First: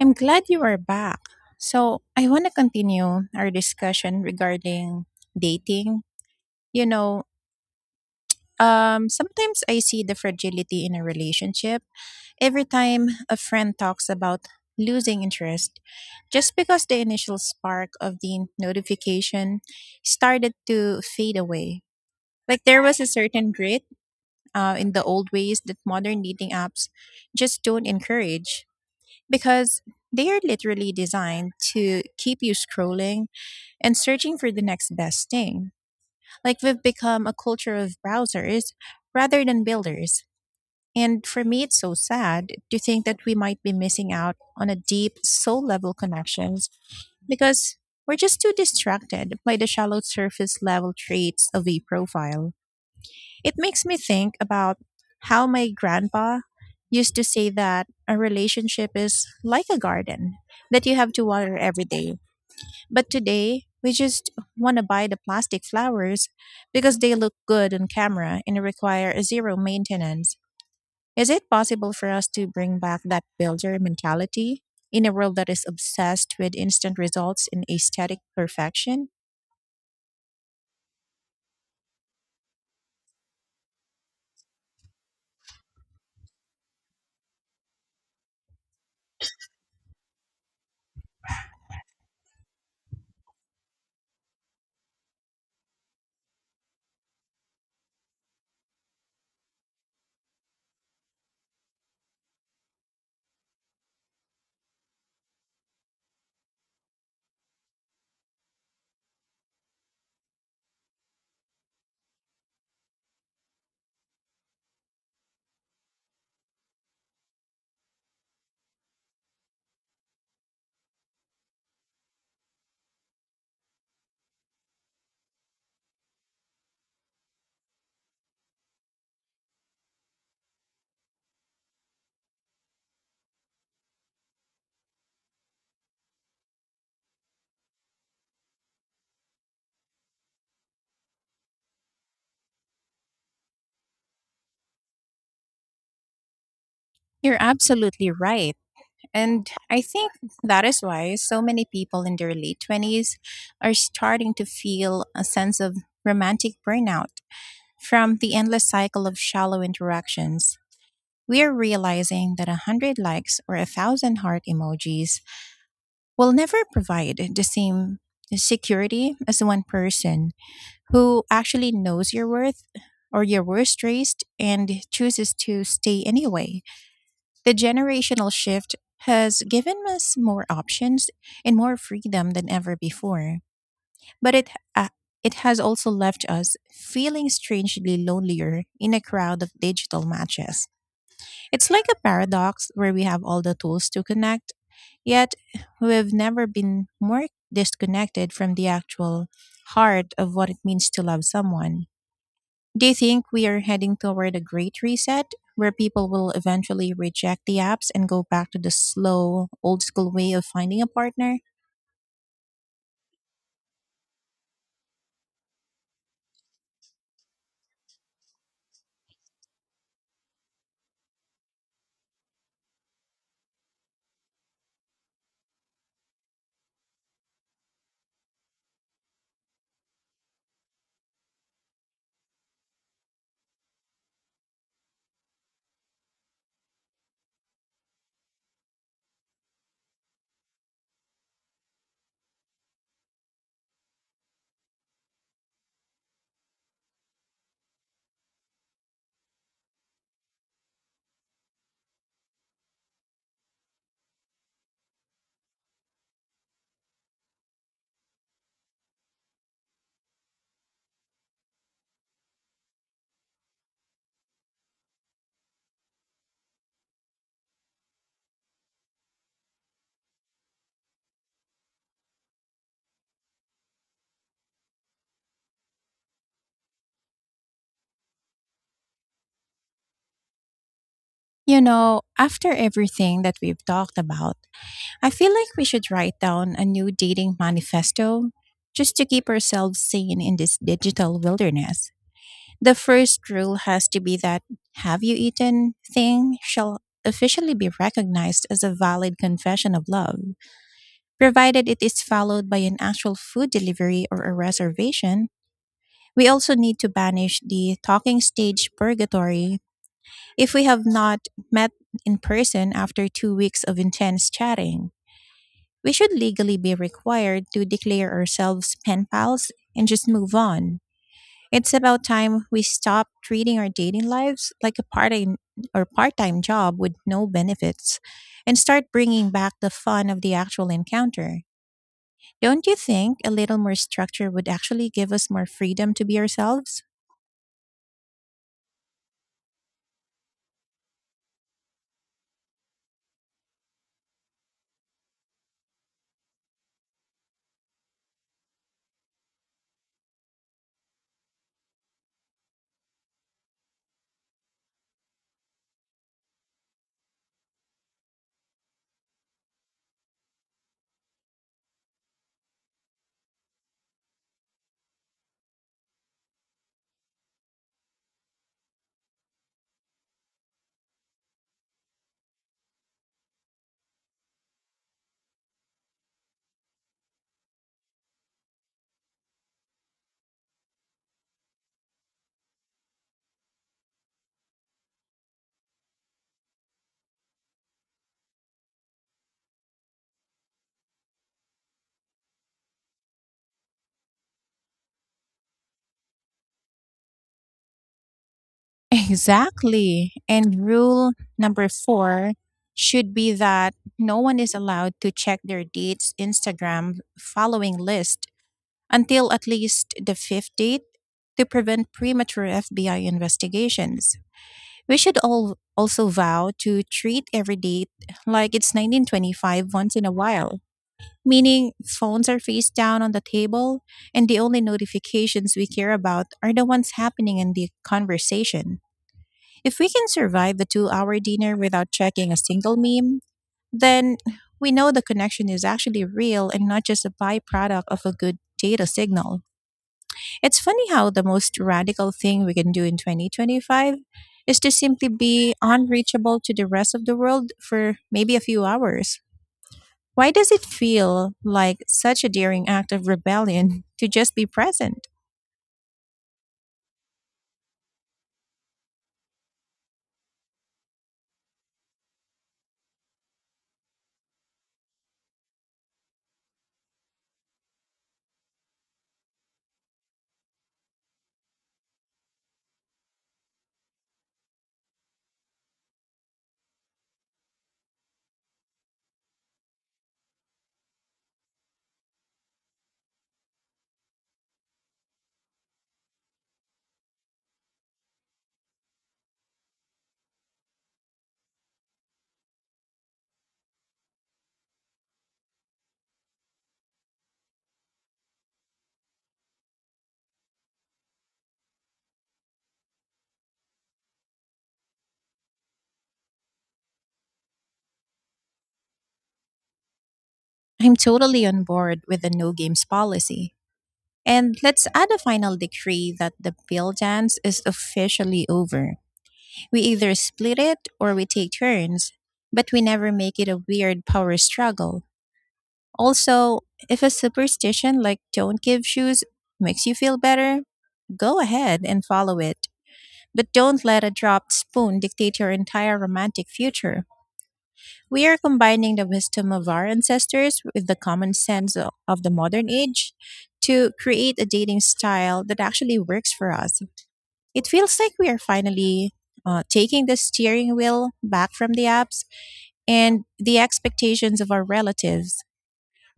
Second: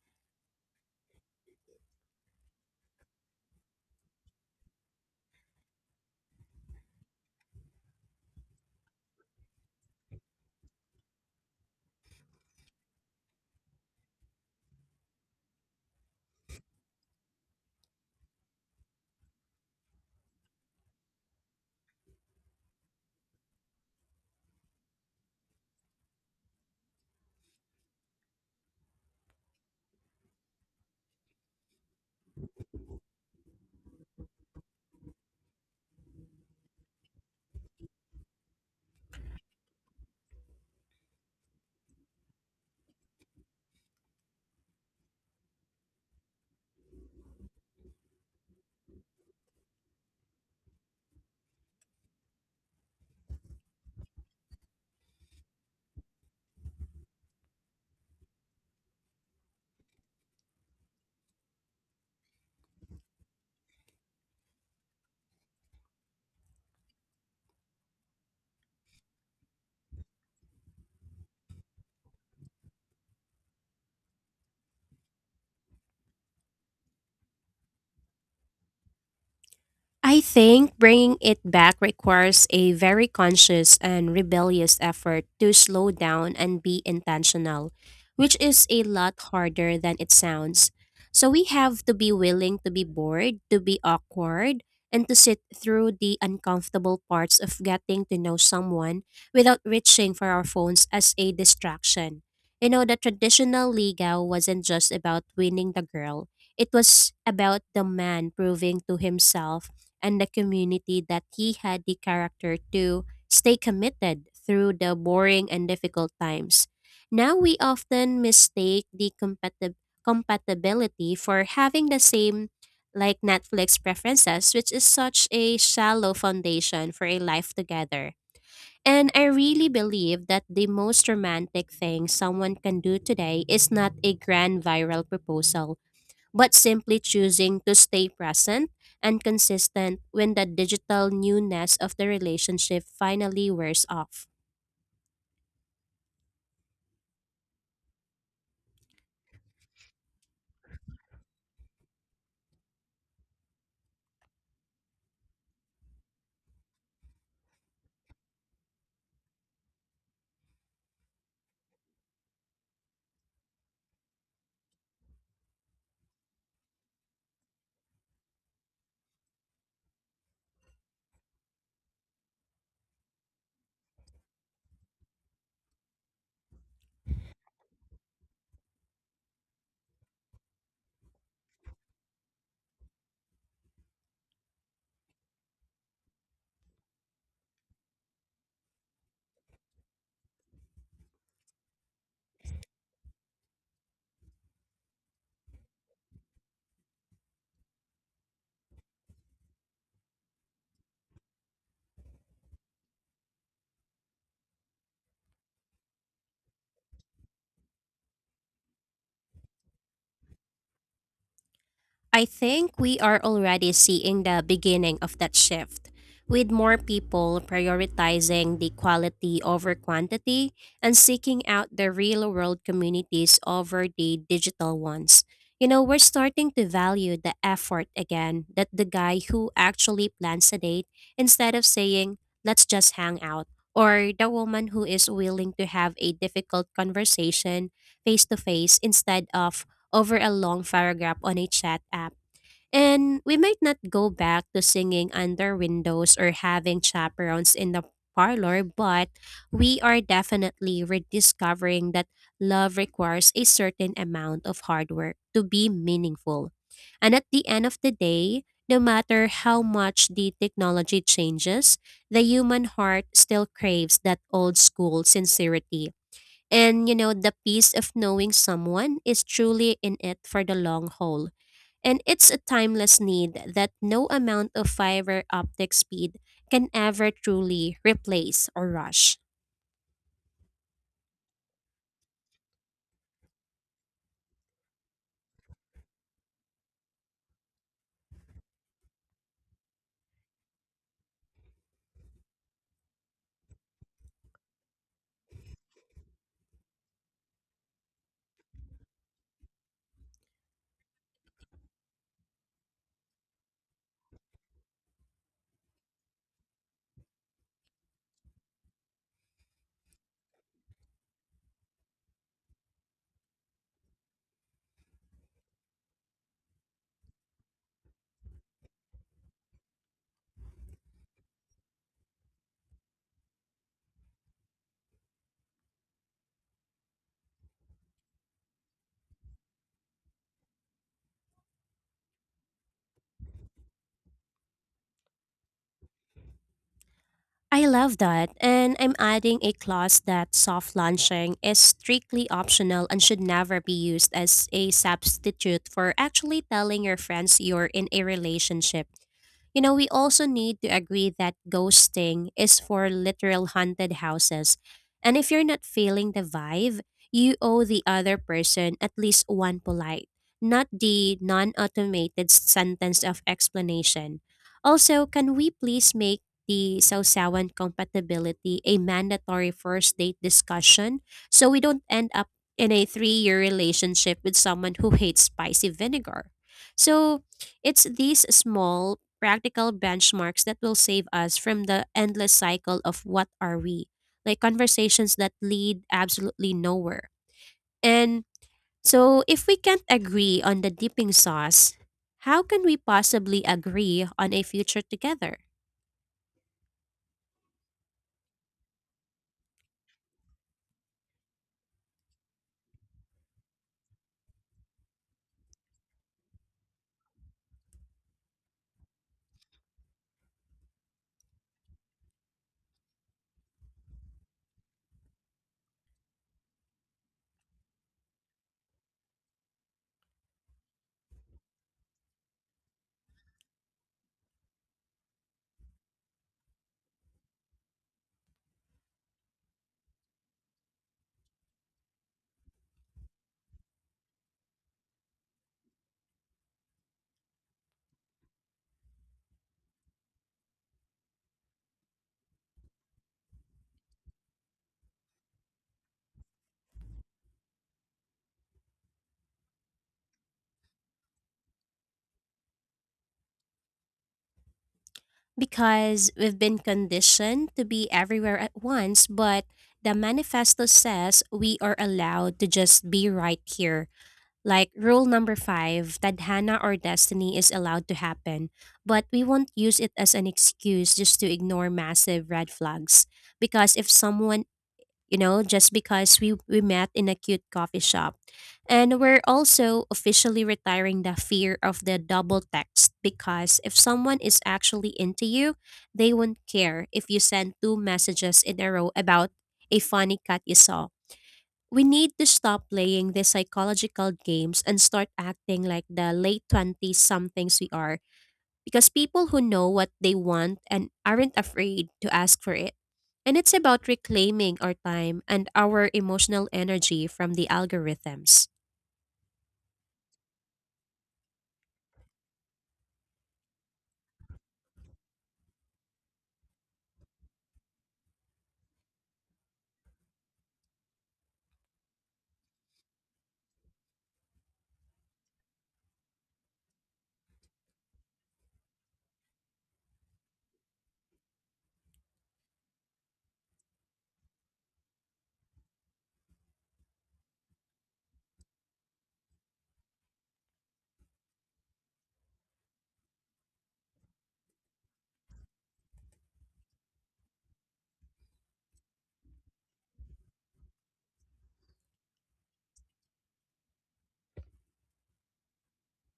I'm glad you are back. So, I want to continue our discussion regarding dating. You know, sometimes I see the fragility in a relationship every time a friend talks about losing interest just because the initial spark of the notification started to fade away. Like there was a certain grit in the old ways that modern dating apps just don't encourage because they are literally designed to keep you scrolling and searching for the next best thing. Like we've become a culture of browsers rather than builders. And for me, it's so sad to think that we might be missing out on a deep soul level connections because we're just too distracted by the shallow surface level traits of a profile. It makes me think about how my grandpa used to say that a relationship is like a garden that you have to water every day. But today, we just want to buy the plastic flowers because they look good on camera and require zero maintenance. Is it possible for us to bring back that builder mentality in a world that is obsessed with instant results and aesthetic perfection? I think bringing it back requires a very conscious and rebellious effort to slow down and be intentional, which is a lot harder than it sounds. So we have to be willing to be bored, to be awkward, and to sit through the uncomfortable parts of getting to know someone without reaching for our phones as a distraction. The traditional ligaw wasn't just about winning the girl. It was about the man proving to himself and the community that he had the character to stay committed through the boring and difficult times. Now we often mistake the compatibility for having the same like Netflix preferences, which is such a shallow foundation for a life together. And I really believe that the most romantic thing someone can do today is not a grand viral proposal but simply choosing to stay present and consistent when the digital newness of the relationship finally wears off. You're absolutely right. And I think that is why so many people in their late 20s are starting to feel a sense of romantic burnout from the endless cycle of shallow interactions. We are realizing that 100 likes or 1,000 heart emojis will never provide the same security as one person who actually knows your worth or your worst race and chooses to stay anyway. The generational shift has given us more options and more freedom than ever before, but uh, it has also left us feeling strangely lonelier in a crowd of digital matches. It's like a paradox where we have all the tools to connect, yet we've never been more disconnected from the actual heart of what it means to love someone. Do you think we are heading toward a great reset where people will eventually reject the apps and go back to the slow, old school way of finding a partner? I think we are already seeing the beginning of that shift, with more people prioritizing the quality over quantity and seeking out the real world communities over the digital ones. We're starting to value the effort again that the guy who actually plans a date instead of saying, let's just hang out, or the woman who is willing to have a difficult conversation face to face instead of over a long paragraph on a chat app. And we might not go back to singing under windows or having chaperones in the parlor, but we are definitely rediscovering that love requires a certain amount of hard work to be meaningful. And at the end of the day, no matter how much the technology changes, the human heart still craves that old school sincerity and the peace of knowing someone is truly in it for the long haul. And it's a timeless need that no amount of fiber optic speed can ever truly replace or rush. You know, after everything that we've talked about, I feel like we should write down a new dating manifesto just to keep ourselves sane in this digital wilderness. The first rule has to be that have you eaten thing shall officially be recognized as a valid confession of love. Provided it is followed by an actual food delivery or a reservation, we also need to banish the talking stage purgatory if we have not met in person after 2 weeks of intense chatting. We should legally be required to declare ourselves pen pals and just move on. It's about time we stop treating our dating lives like a part-time job with no benefits and start bringing back the fun of the actual encounter. Don't you think a little more structure would actually give us more freedom to be ourselves? I love that. And I'm adding a clause that soft launching is strictly optional and should never be used as a substitute for actually telling your friends you're in a relationship. We also need to agree that ghosting is for literal haunted houses. And if you're not feeling the vibe, you owe the other person at least one polite, not the non automated sentence of explanation. Also, can we please make the Sausawan compatibility a mandatory first date discussion so we don't end up in a 3-year relationship with someone who hates spicy vinegar? So, it's these small practical benchmarks that will save us from the endless cycle of what are we, like conversations that lead absolutely nowhere. And so, if we can't agree on the dipping sauce, how can we possibly agree on a future together? Exactly. And rule number four should be that no one is allowed to check their date's Instagram following list until at least the fifth date to prevent premature FBI investigations. We should all also vow to treat every date like it's 1925 once in a while. Meaning phones are face down on the table and the only notifications we care about are the ones happening in the conversation. If we can survive the 2 hour dinner without checking a single meme, then we know the connection is actually real and not just a byproduct of a good data signal. It's funny how the most radical thing we can do in 2025 is to simply be unreachable to the rest of the world for maybe a few hours. Why does it feel like such a daring act of rebellion to just be present? Because we've been conditioned to be everywhere at once, but the manifesto says we are allowed to just be right here. Like rule number five, tadhana or destiny is allowed to happen, but we won't use it as an excuse just to ignore massive red flags. Because if someone, just because we met in a cute coffee shop. And we're also officially retiring the fear of the double text because if someone is actually into you, they won't care if you send two messages in a row about a funny cat you saw. We need to stop playing these psychological games and start acting like the late 20s somethings we are because people who know what they want and aren't afraid to ask for it. And it's about reclaiming our time and our emotional energy from the algorithms. I'm totally on board with the no games policy. And let's add a final decree that the bill dance is officially over. We either split it or we take turns, but we never make it a weird power struggle. Also, if a superstition like don't give shoes makes you feel better, go ahead and follow it. But don't let a dropped spoon dictate your entire romantic future. We are combining the wisdom of our ancestors with the common sense of the modern age to create a dating style that actually works for us. It feels like we are finally taking the steering wheel back from the apps and the expectations of our relatives.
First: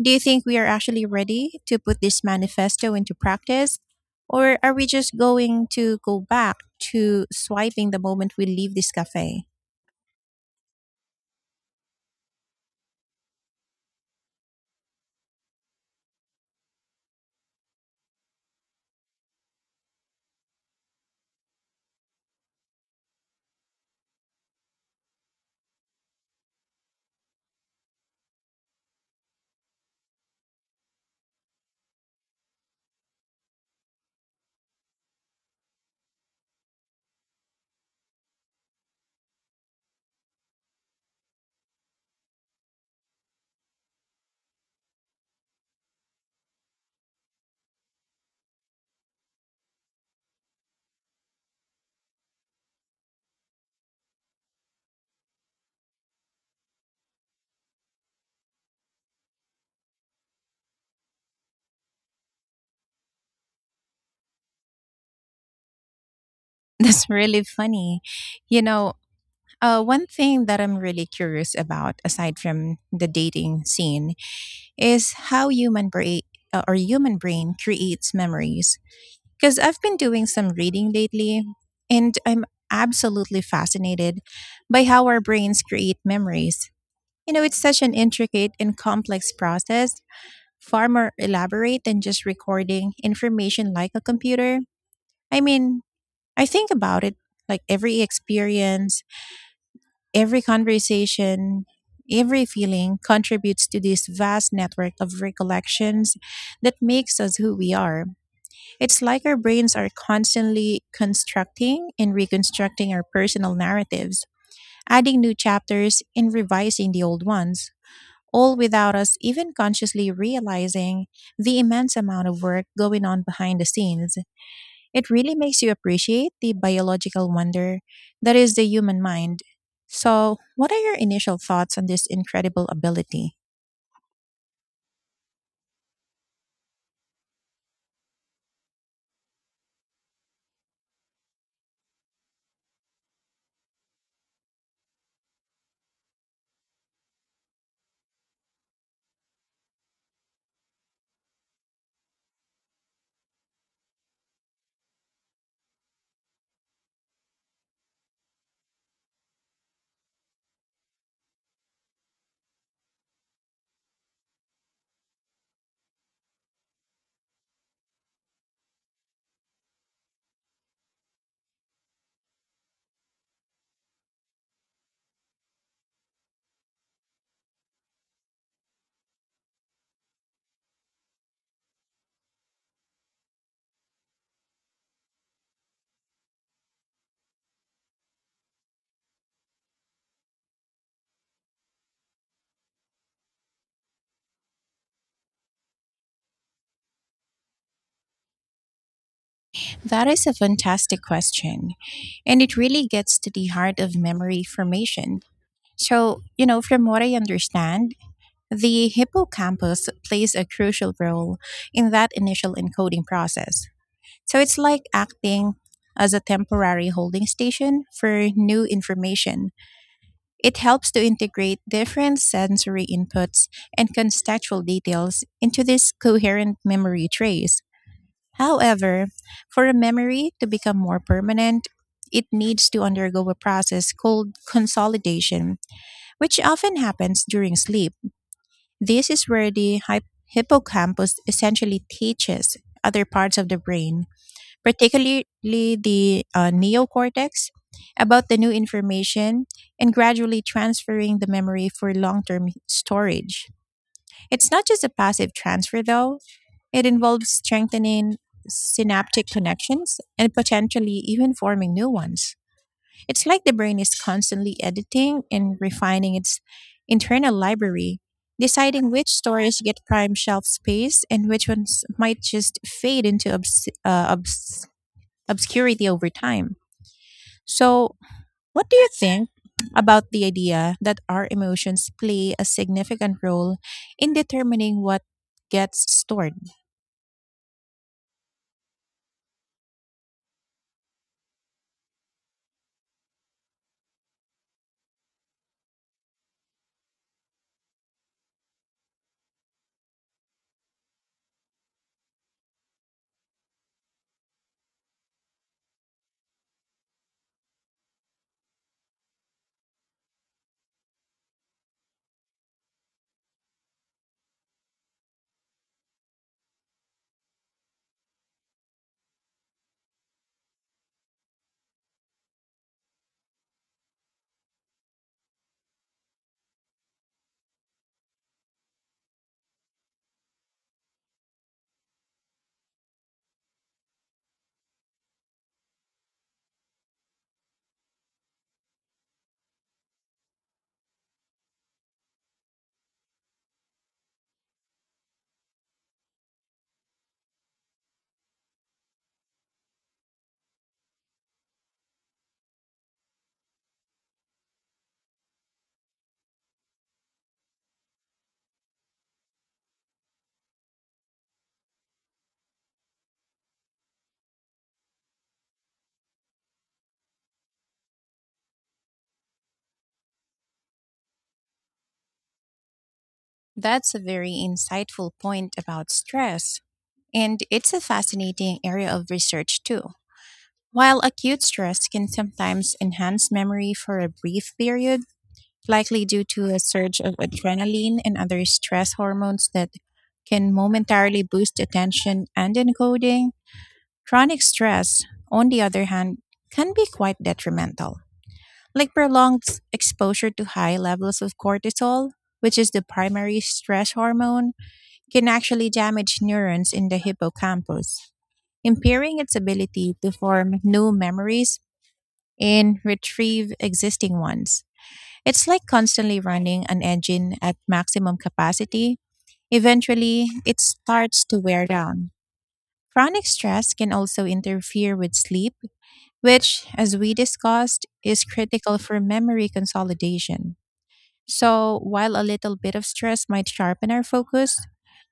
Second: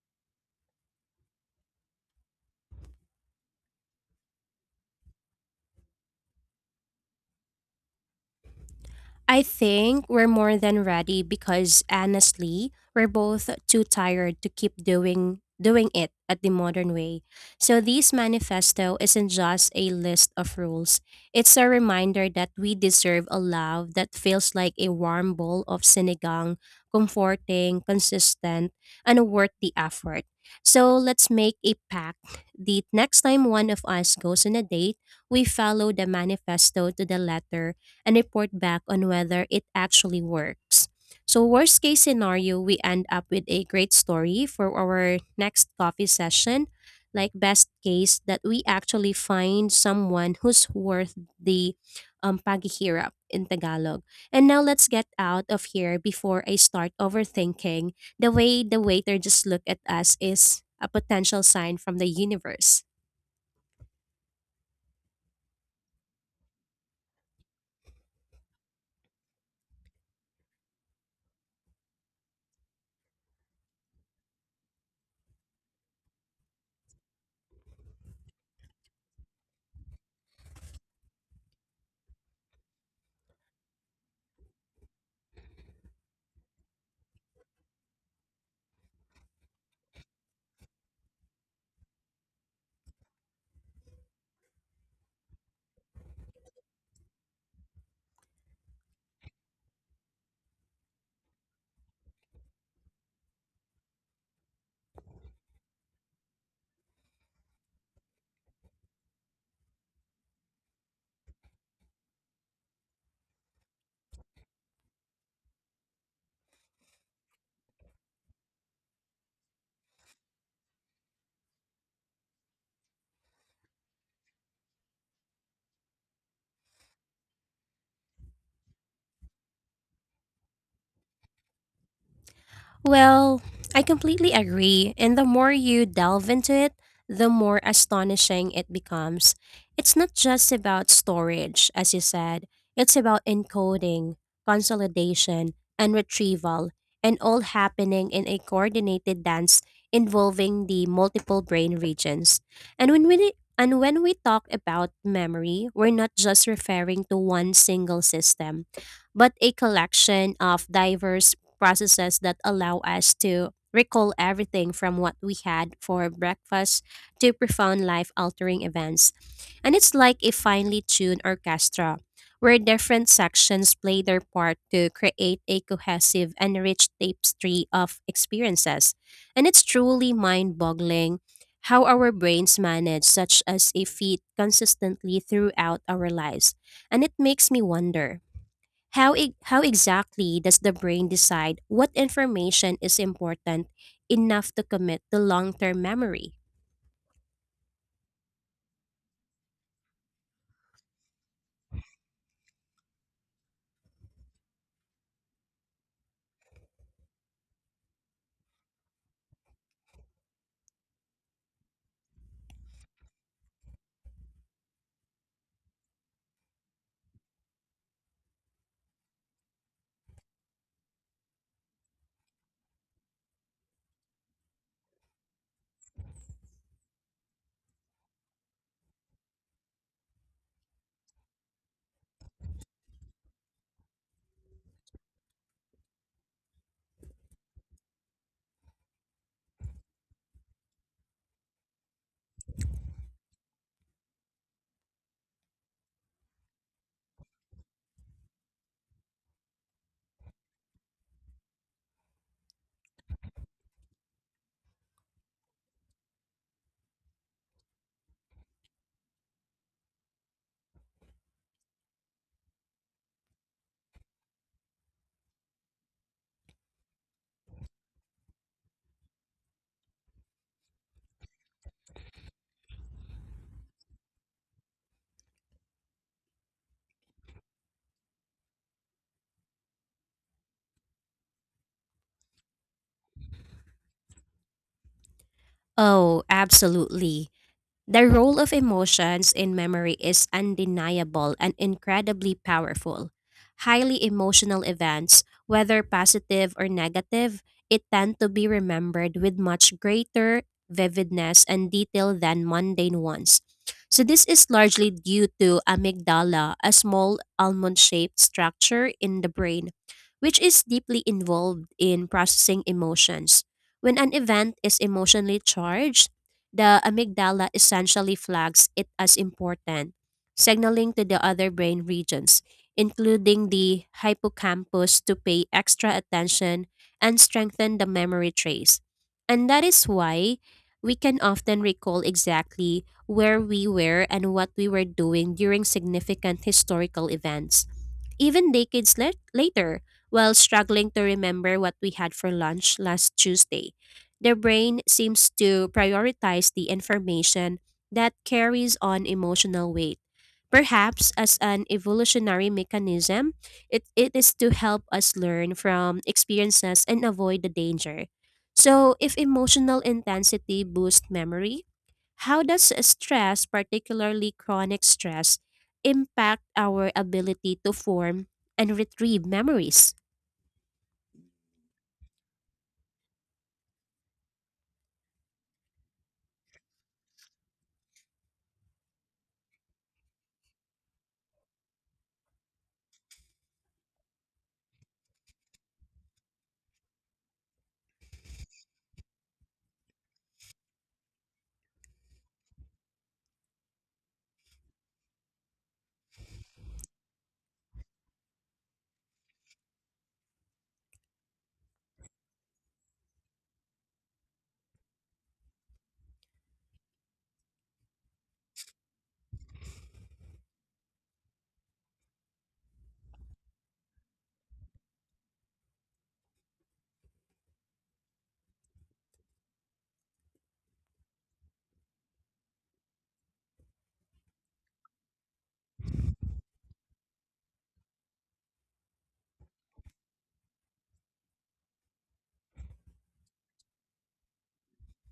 Do you think we are actually ready to put this manifesto into practice? Or are we just going to go back to swiping the moment we leave this I cafe? think we're more than ready because honestly, we're both too tired to keep doing it at the modern way. So this manifesto isn't just a list of rules. It's a reminder that we deserve a love that feels like a warm bowl of sinigang, comforting, consistent, and worth the effort. So let's make a pact. The next time one of us goes on a date, we follow the manifesto to the letter and report back on whether it actually works. So, worst case scenario, we end up with a great story for our next coffee session. Like, best case, that we actually find someone who's worth the paghihirap in Tagalog. And now let's get out of here before I start overthinking the way the waiter just looked at us is a potential sign from the universe. That's really funny. You know, one thing that I'm really curious about, aside from the dating scene, is how human brain creates memories. Because I've been doing some reading lately, and I'm absolutely fascinated by how our brains create memories. You know, it's such an intricate and complex process, far more elaborate than just recording information like a computer. I mean, I think about it like every experience, every conversation, every feeling contributes to this vast network of recollections that makes us who we are. It's like our brains are constantly constructing and reconstructing our personal narratives, adding new chapters and revising the old ones. All without us even consciously realizing the immense amount of work going on behind the scenes. It really makes you appreciate the biological wonder that is the human mind. So, what are your initial thoughts on this incredible ability? Well, I completely agree. And the more you delve into it, the more astonishing it becomes. It's not just about storage, as you said, it's about encoding, consolidation, and retrieval, and all happening in a coordinated dance involving the multiple brain regions. And when we and when we talk about memory, we're not just referring to one single system, but a collection of diverse processes that allow us to recall everything from what we had for breakfast to profound life altering events. And it's like a finely tuned orchestra where different sections play their part to create a cohesive and rich tapestry of experiences. And it's truly mind boggling how our brains manage such as a feat consistently throughout our lives. And it makes me wonder how exactly does the brain decide what information is important enough to commit to long term memory? That is a fantastic question. And it really gets to the heart of memory formation. So, you know, from what I understand, the hippocampus plays a crucial role in that initial encoding process. So it's like acting as a temporary holding station for new information. It helps to integrate different sensory inputs and contextual details into this coherent memory trace. However, for a memory to become more permanent, it needs to undergo a process called consolidation, which often happens during sleep. This is where the hippocampus essentially teaches other parts of the brain, particularly the neocortex, about the new information and gradually transferring the memory for long term storage. It's not just a passive transfer, though, it involves strengthening synaptic connections and potentially even forming new ones. It's like the brain is constantly editing and refining its internal library, deciding which stories get prime shelf space and which ones might just fade into obscurity over time. So, what do you think about the idea that our emotions play a significant role in determining what gets Oh, stored? absolutely. The role of emotions in memory is undeniable and incredibly powerful. Highly emotional events, whether positive or negative, it tend to be remembered with much greater vividness and detail than mundane ones. So this is largely due to amygdala, a small almond-shaped structure in the brain, which is deeply involved in processing emotions. When an event is emotionally charged, the amygdala essentially flags it as important, signaling to the other brain regions, including the hippocampus, to pay extra attention and strengthen the memory trace. And that is why we can often recall exactly where we were and what we were doing during significant historical events even decades later, while struggling to remember what we had for lunch last Tuesday. The brain seems to prioritize the information that carries on emotional weight. Perhaps as an evolutionary mechanism, it is to help us learn from experiences and avoid the danger. So, if emotional intensity boosts memory, how does stress, particularly chronic stress, impact our ability to form and retrieve memories? That's a very insightful point about stress, and it's a fascinating area of research too. While acute stress can sometimes enhance memory for a brief period, likely due to a surge of adrenaline and other stress hormones that can momentarily boost attention and encoding, chronic stress, on the other hand, can be quite detrimental, like prolonged exposure to high levels of cortisol, which is the primary stress hormone, can actually damage neurons in the hippocampus, impairing its ability to form new memories and retrieve existing ones. It's like constantly running an engine at maximum capacity. Eventually, it starts to wear down. Chronic stress can also interfere with sleep which, as we discussed, is critical for memory consolidation. So, while a little bit of stress might sharpen our focus,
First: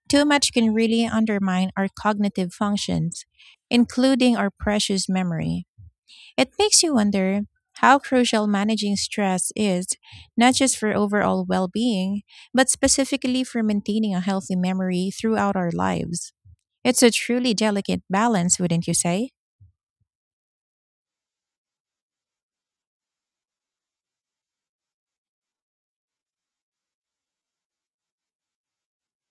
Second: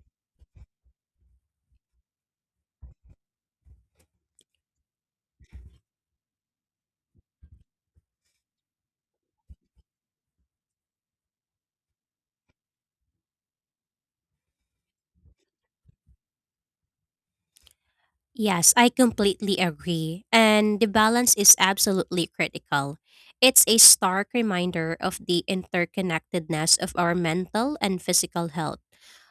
too much can really undermine our cognitive functions, including our precious memory. It makes you wonder how crucial managing stress is, not just for overall well being, but specifically for maintaining a healthy memory throughout our lives. It's a truly delicate balance, Yes, wouldn't I you say? completely agree. And the balance is absolutely critical. It's a stark reminder of the interconnectedness of our mental and physical health.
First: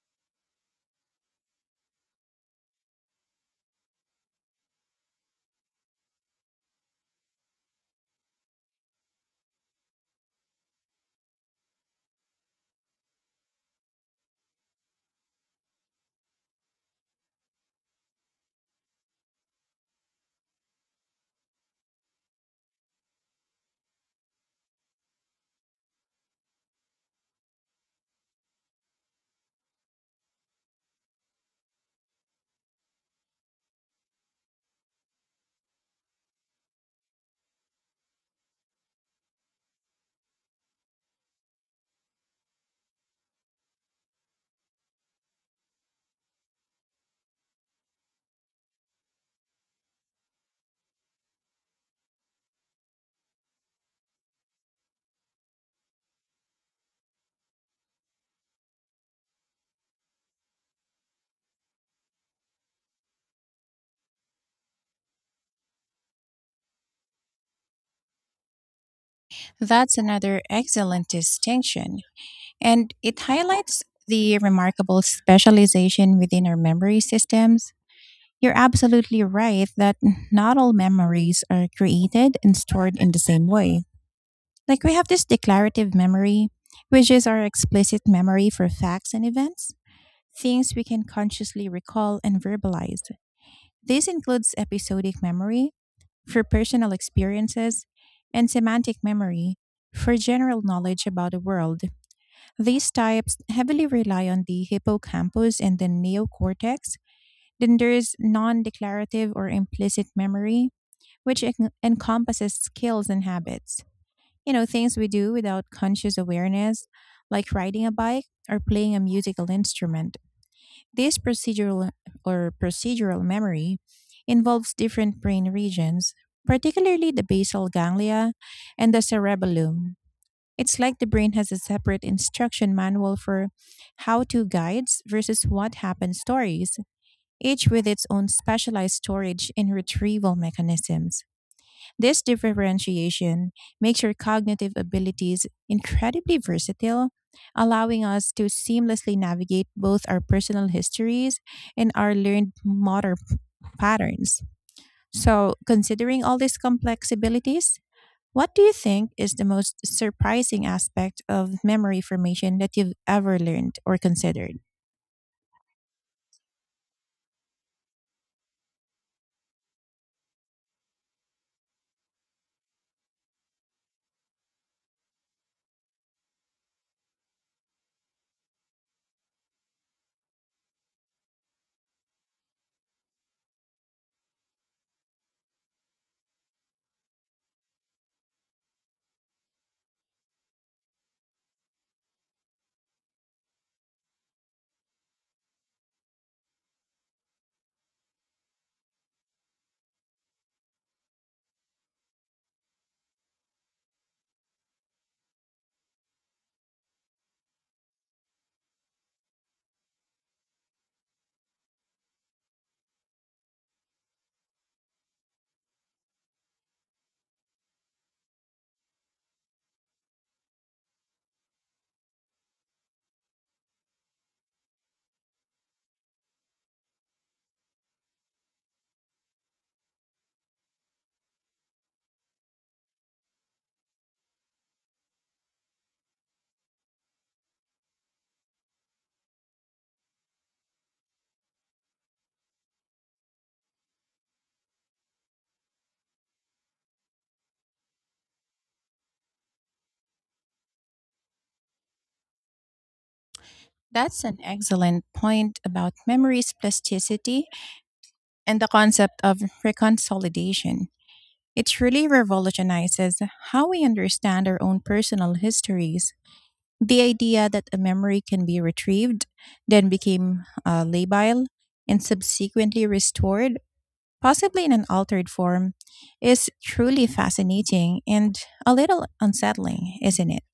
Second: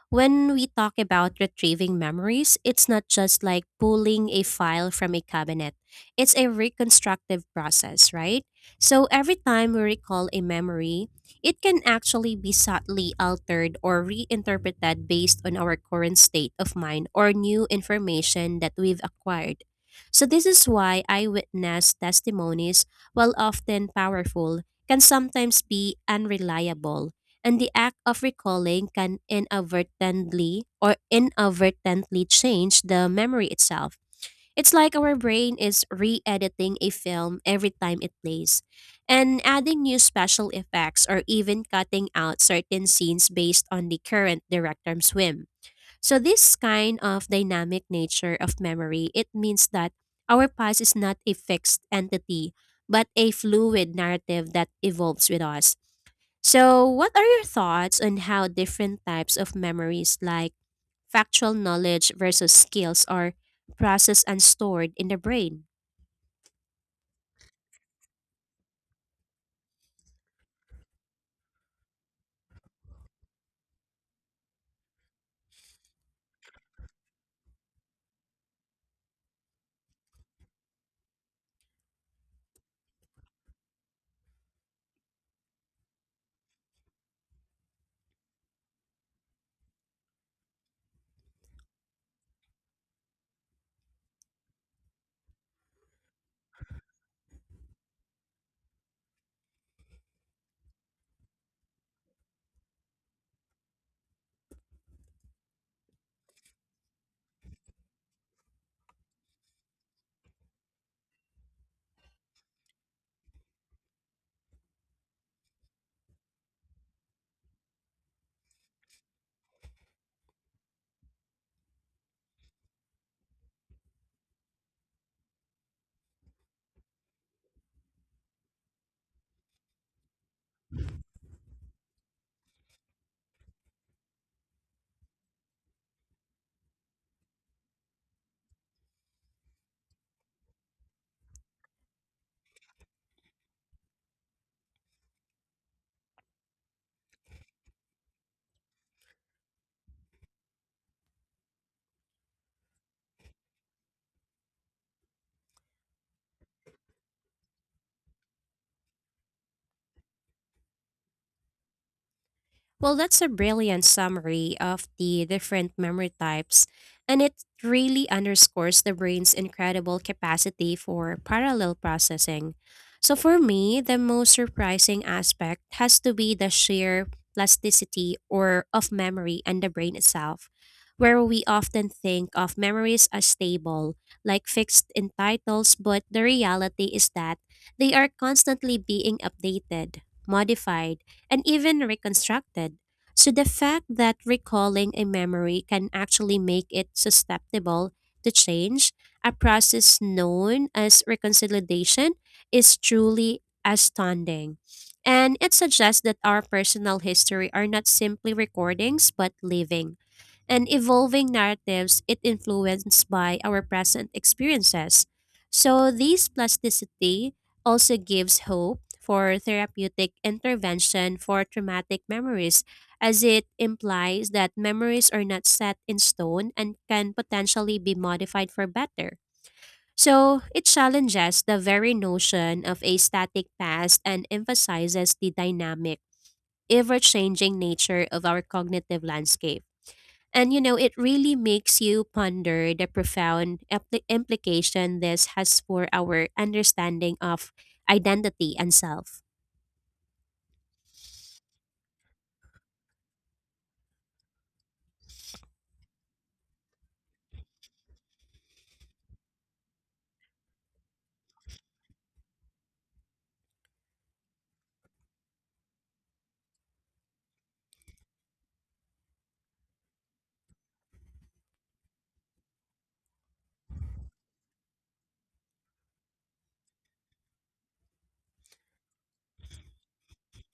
When we talk about retrieving memories, it's not just like pulling a file from a cabinet. It's a reconstructive process, right? So every time we recall a memory, it can actually be subtly altered or reinterpreted based on our current state of mind or new information that we've acquired. So, this is why eyewitness testimonies, while often powerful, can sometimes be unreliable, and the act of recalling can inadvertently change the memory itself. It's like our brain is re editing a film every time it plays, and adding new special effects or even cutting out certain scenes based on the current director's whim. So, this kind of dynamic nature of memory, it means that our past is not a fixed entity, but a fluid narrative that evolves with us. So, what are your thoughts on how different types of memories like factual knowledge versus skills are processed and stored in the brain. That's another excellent distinction, and it highlights the remarkable specialization within our memory systems. You're absolutely right that not all memories are created and stored in the same way. Like we have this declarative memory, which is our explicit memory for facts and events, things we can consciously recall and verbalize. This includes episodic memory, for personal experiences, and semantic memory for general knowledge about the world. These types heavily rely on the hippocampus and the neocortex. Then there's non declarative or implicit memory, which encompasses skills and habits. You know, things we do without conscious awareness, like riding a bike or playing a musical instrument. This procedural memory involves different brain regions, particularly the basal ganglia and the cerebellum. It's like the brain has a separate instruction manual for how to guides versus what happened stories, each with its own specialized storage and retrieval mechanisms. This differentiation makes your cognitive abilities incredibly versatile, allowing us to seamlessly navigate both our personal histories and our learned motor patterns. So, considering all these complex abilities, what do you think is the most surprising aspect of memory formation that you've Well, that's a ever learned brilliant or summary considered? of the different memory types, and it really underscores the brain's incredible capacity for parallel processing. So, for me, the most surprising aspect has to be the sheer plasticity or of memory and the brain itself, where we often think of memories as stable, like fixed in titles, but the reality is that they are constantly being updated, modified and even reconstructed. So the fact that recalling a memory can actually make it susceptible to change, a process known as reconciliation, is truly astounding. And it suggests that our personal history are not simply recordings but living and evolving narratives it influenced by our present experiences. So this plasticity also gives hope for therapeutic intervention for traumatic memories as it implies that memories are not set in stone and can potentially be modified for better. So it challenges the very notion of a static past and emphasizes the dynamic, ever changing nature of our cognitive landscape. And it really makes you ponder the profound implication this has for our understanding of identity and self. That's an excellent point about memory's plasticity and the concept of reconsolidation. It truly revolutionizes how we understand our own personal histories. The idea that a memory can be retrieved, then became labile, and subsequently restored, possibly in an altered form, is truly fascinating and a little unsettling, isn't it?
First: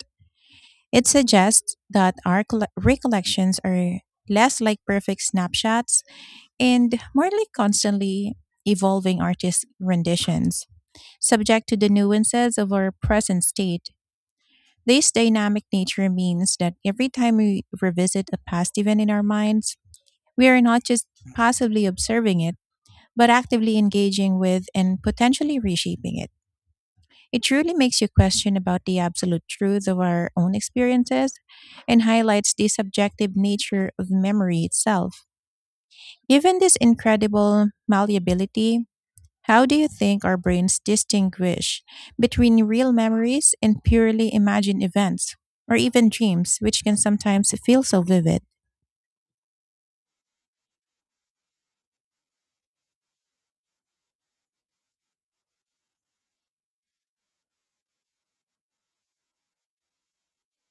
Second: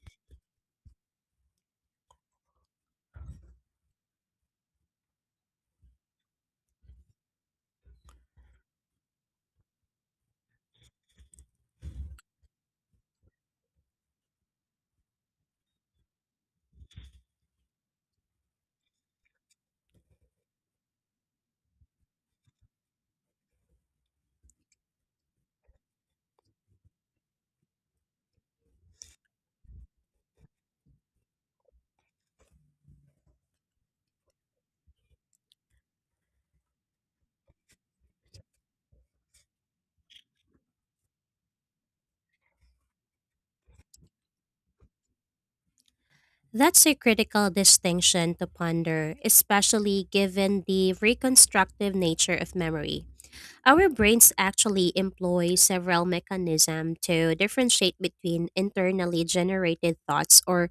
It suggests that our recollections are less like perfect snapshots and more like constantly evolving artist renditions subject to the nuances of our present state. This dynamic nature means that every time we revisit a past event in our minds, we are not just passively observing it, but actively engaging with and potentially reshaping it. It truly makes you question about the absolute truth of our own experiences and highlights the subjective nature of memory itself. Given this incredible malleability, how do you think our brains distinguish between real memories and purely imagined events, or even dreams, which That's a can critical sometimes feel so distinction vivid? to ponder, especially given the reconstructive nature of memory. Our brains actually employ several mechanisms to differentiate between internally generated thoughts or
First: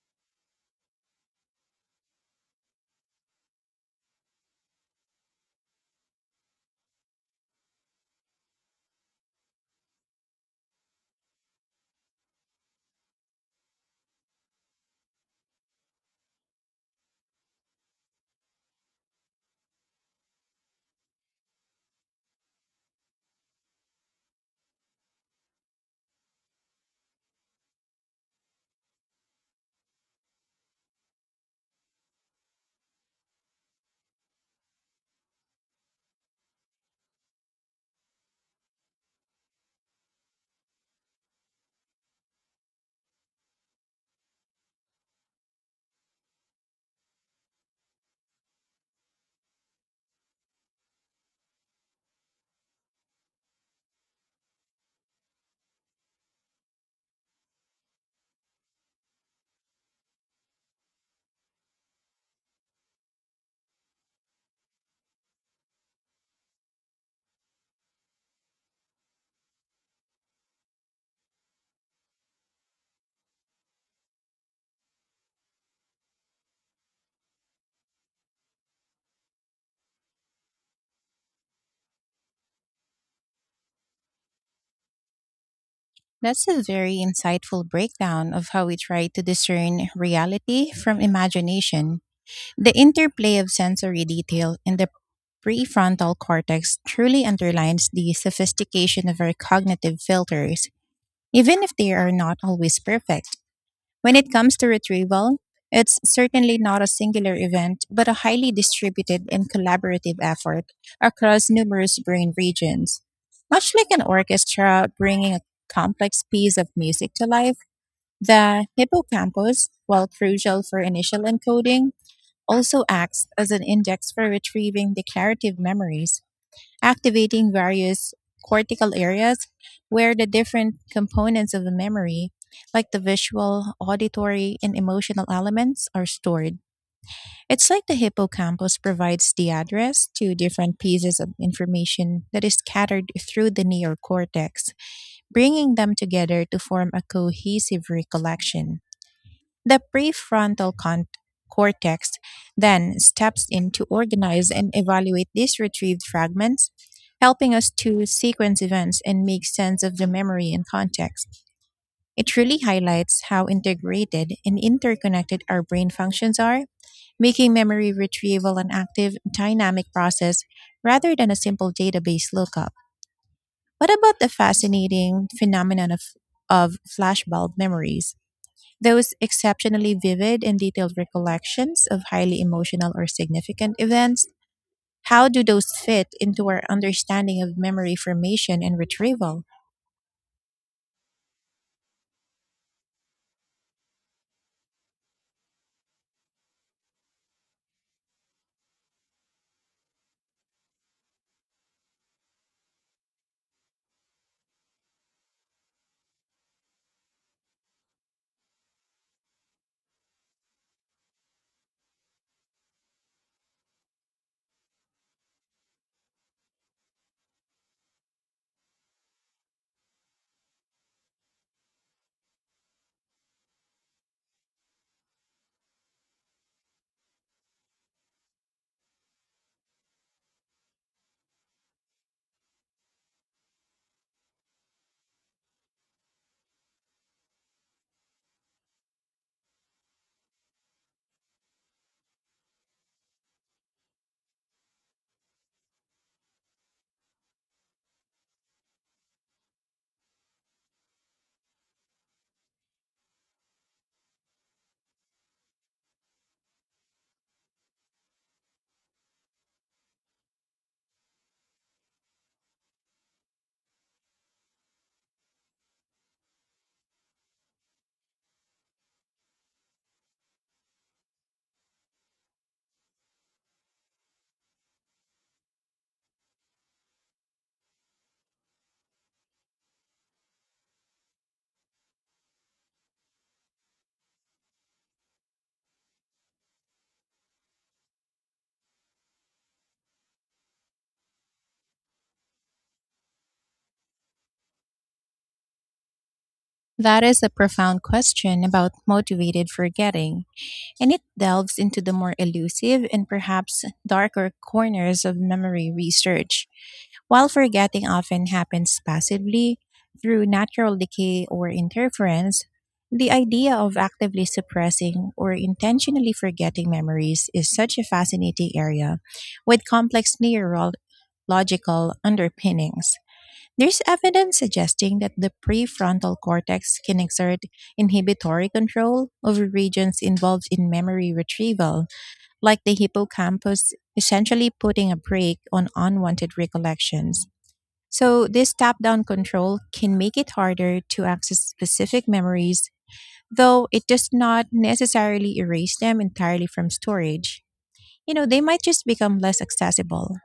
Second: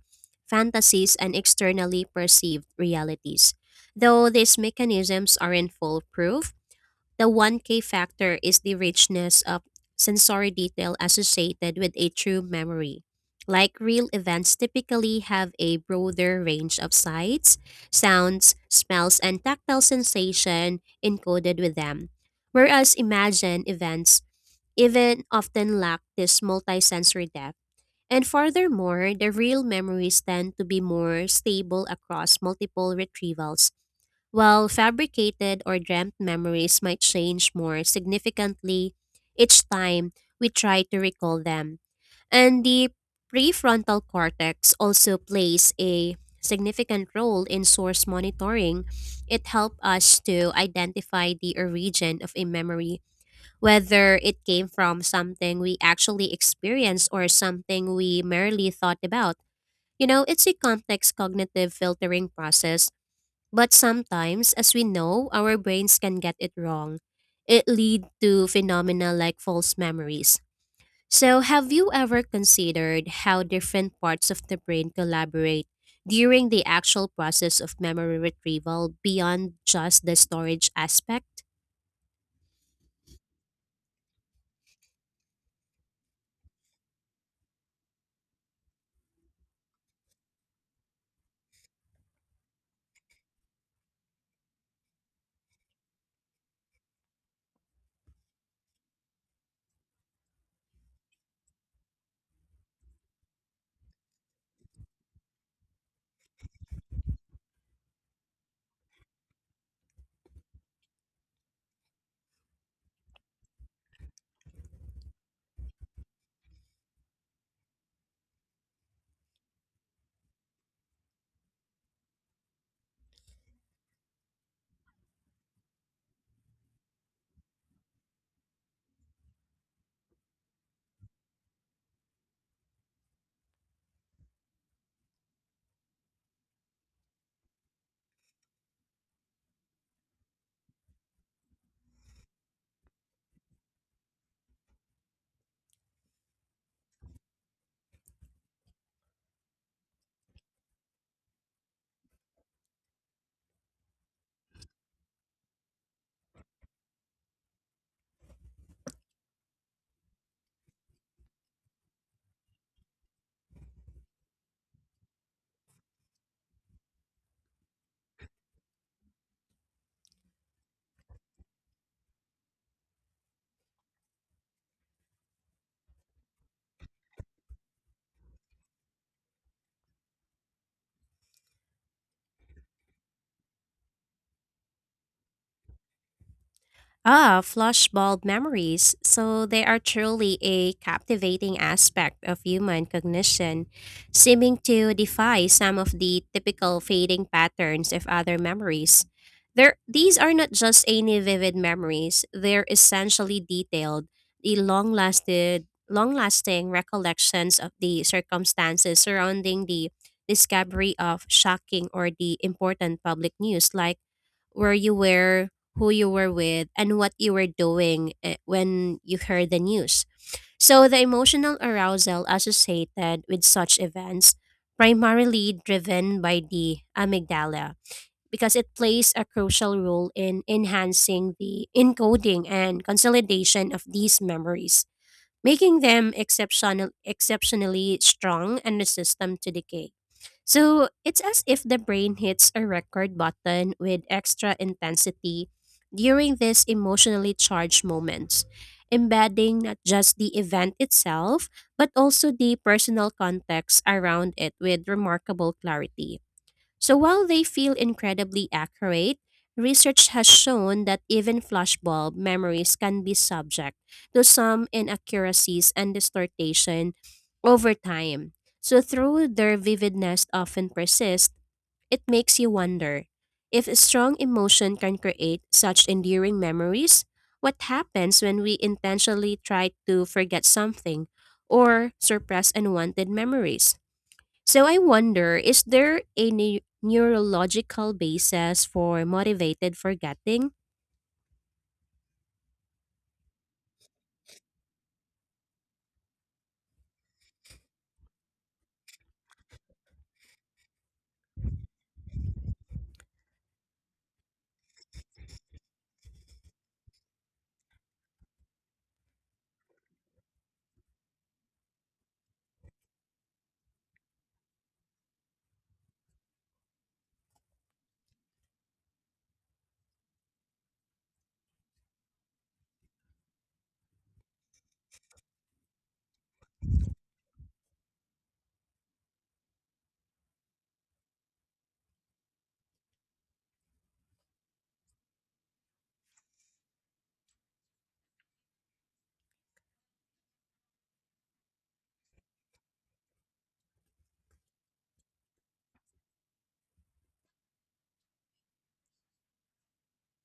fantasies and externally perceived realities. Though these mechanisms aren't foolproof, the 1K factor is the richness of sensory detail associated with a true memory. Like real events typically have a broader range of sights, sounds, smells, and tactile sensation encoded with them. Whereas imagined events even often lack this multisensory depth. And furthermore, the real memories tend to be more stable across multiple retrievals while fabricated or dreamt memories might change more significantly each time we try to recall them, and the prefrontal cortex also plays a significant role in source monitoring. It helps us to identify the origin of a memory, whether it came from something we actually experienced or something we merely thought about. It's a complex cognitive filtering process but sometimes, as we know, our brains can get it wrong. It lead to phenomena like false memories. So, have you ever considered how different parts of the brain collaborate during the actual process of memory retrieval beyond just the storage aspect? That's a very insightful breakdown of how we try to discern reality from imagination. The interplay of sensory detail in the prefrontal cortex truly underlines the sophistication of our cognitive filters, even if they are not always perfect. When it comes to retrieval, it's certainly not a singular event, but a highly distributed and collaborative effort across numerous brain regions. Much like an orchestra bringing a complex piece of music to life, the hippocampus, while crucial for initial encoding, also acts as an index for retrieving declarative memories activating various cortical areas where the different components of the memory, like the visual, auditory, and emotional elements, are stored. It's like the hippocampus provides the address to different pieces of information that is scattered through the neocortex, bringing them together to form a cohesive recollection. The prefrontal cortex then steps in to organize and evaluate these retrieved fragments, helping us to sequence events and make sense of the memory and context. It really highlights how integrated and interconnected our brain functions are, making memory retrieval an active, dynamic process rather than a simple database lookup. What about the fascinating phenomenon of flashbulb memories? Those exceptionally vivid and detailed recollections of highly emotional or significant events, how do those fit into our Ah, understanding of memory flashbulb formation and memories. retrieval? So they are truly a captivating aspect of human cognition, seeming to defy some of the typical fading patterns of other memories. These are not just any vivid memories; they're essentially detailed, the long-lasting recollections of the circumstances surrounding the discovery of shocking or the important public news, like where you were, who you were with, and what you were doing when you heard the news. So, the emotional arousal associated with such events, primarily driven by the amygdala, because it plays a crucial role in enhancing the encoding and consolidation of these memories, making them exceptionally strong and resistant to decay. So it's as if the brain hits a record button with extra intensity during these emotionally charged moments, embedding not just the event itself, but also the personal context around it with remarkable clarity. So while they feel incredibly accurate, research has shown that even flashbulb memories can be subject to some inaccuracies and distortion over time. So through their vividness often persists, it makes you wonder if a strong emotion can create such enduring memories, what happens when we intentionally try to forget something or suppress unwanted memories? So I wonder, is there a neurological basis for motivated forgetting? That is a profound question about motivated forgetting, and it delves into the more elusive and perhaps darker corners of memory research. While forgetting often happens passively through natural decay or interference, the idea of actively suppressing or intentionally forgetting memories is such a fascinating area with complex neurological underpinnings. There's evidence suggesting that the prefrontal cortex can exert inhibitory control over regions involved in memory retrieval, like the hippocampus, essentially putting a brake on unwanted recollections. So, this top down control can make it harder to access specific memories, though it does not necessarily erase them entirely from storage. You know, they might just become less accessible.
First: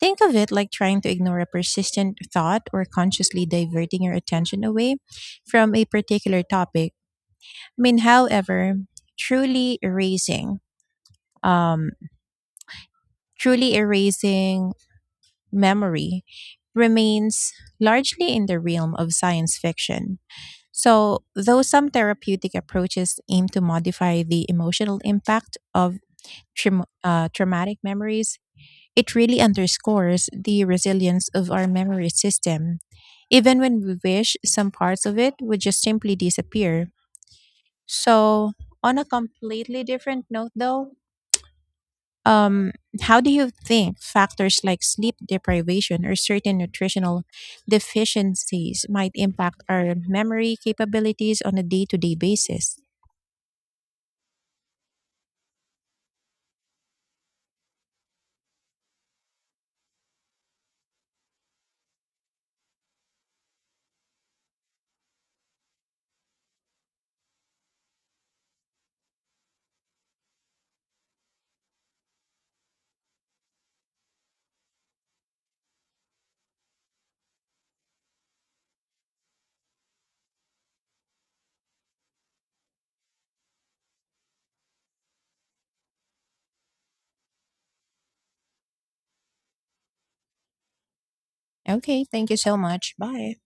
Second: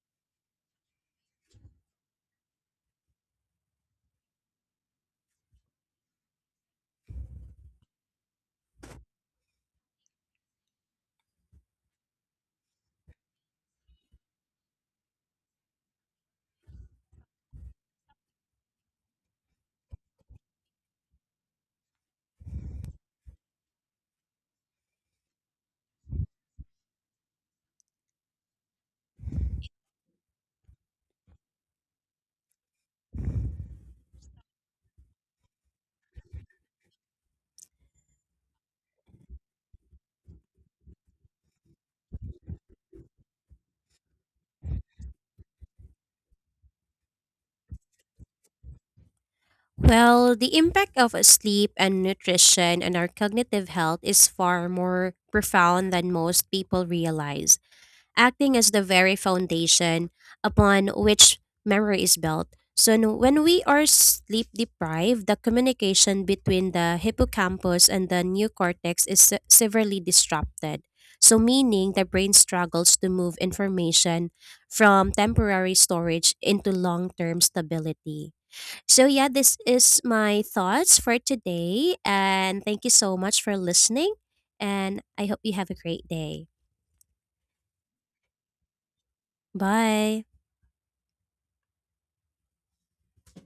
Think of it like trying to ignore a persistent thought or consciously diverting your attention away from a particular topic. I mean, however, truly erasing, um, truly erasing memory remains largely in the realm of science fiction. So, though some therapeutic approaches aim to modify the emotional impact of traumatic memories, it really underscores the resilience of our memory system. Even when we wish, some parts of it would just simply disappear. So, on a completely different note, though, um, how do you think factors like sleep deprivation or certain nutritional deficiencies might impact our Well, memory the impact of capabilities on a sleep day to and day basis? nutrition on our cognitive health is far more profound than most people realize. Acting as the very foundation upon which memory is built. So, when we are sleep deprived, the communication between the hippocampus and the neocortex is severely disrupted. So, meaning the brain struggles to move information from temporary storage into long term stability. So, yeah, this is my thoughts for today. And thank you so much for listening. And I hope you have a great day. Bye. Okay, thank you so much. Bye.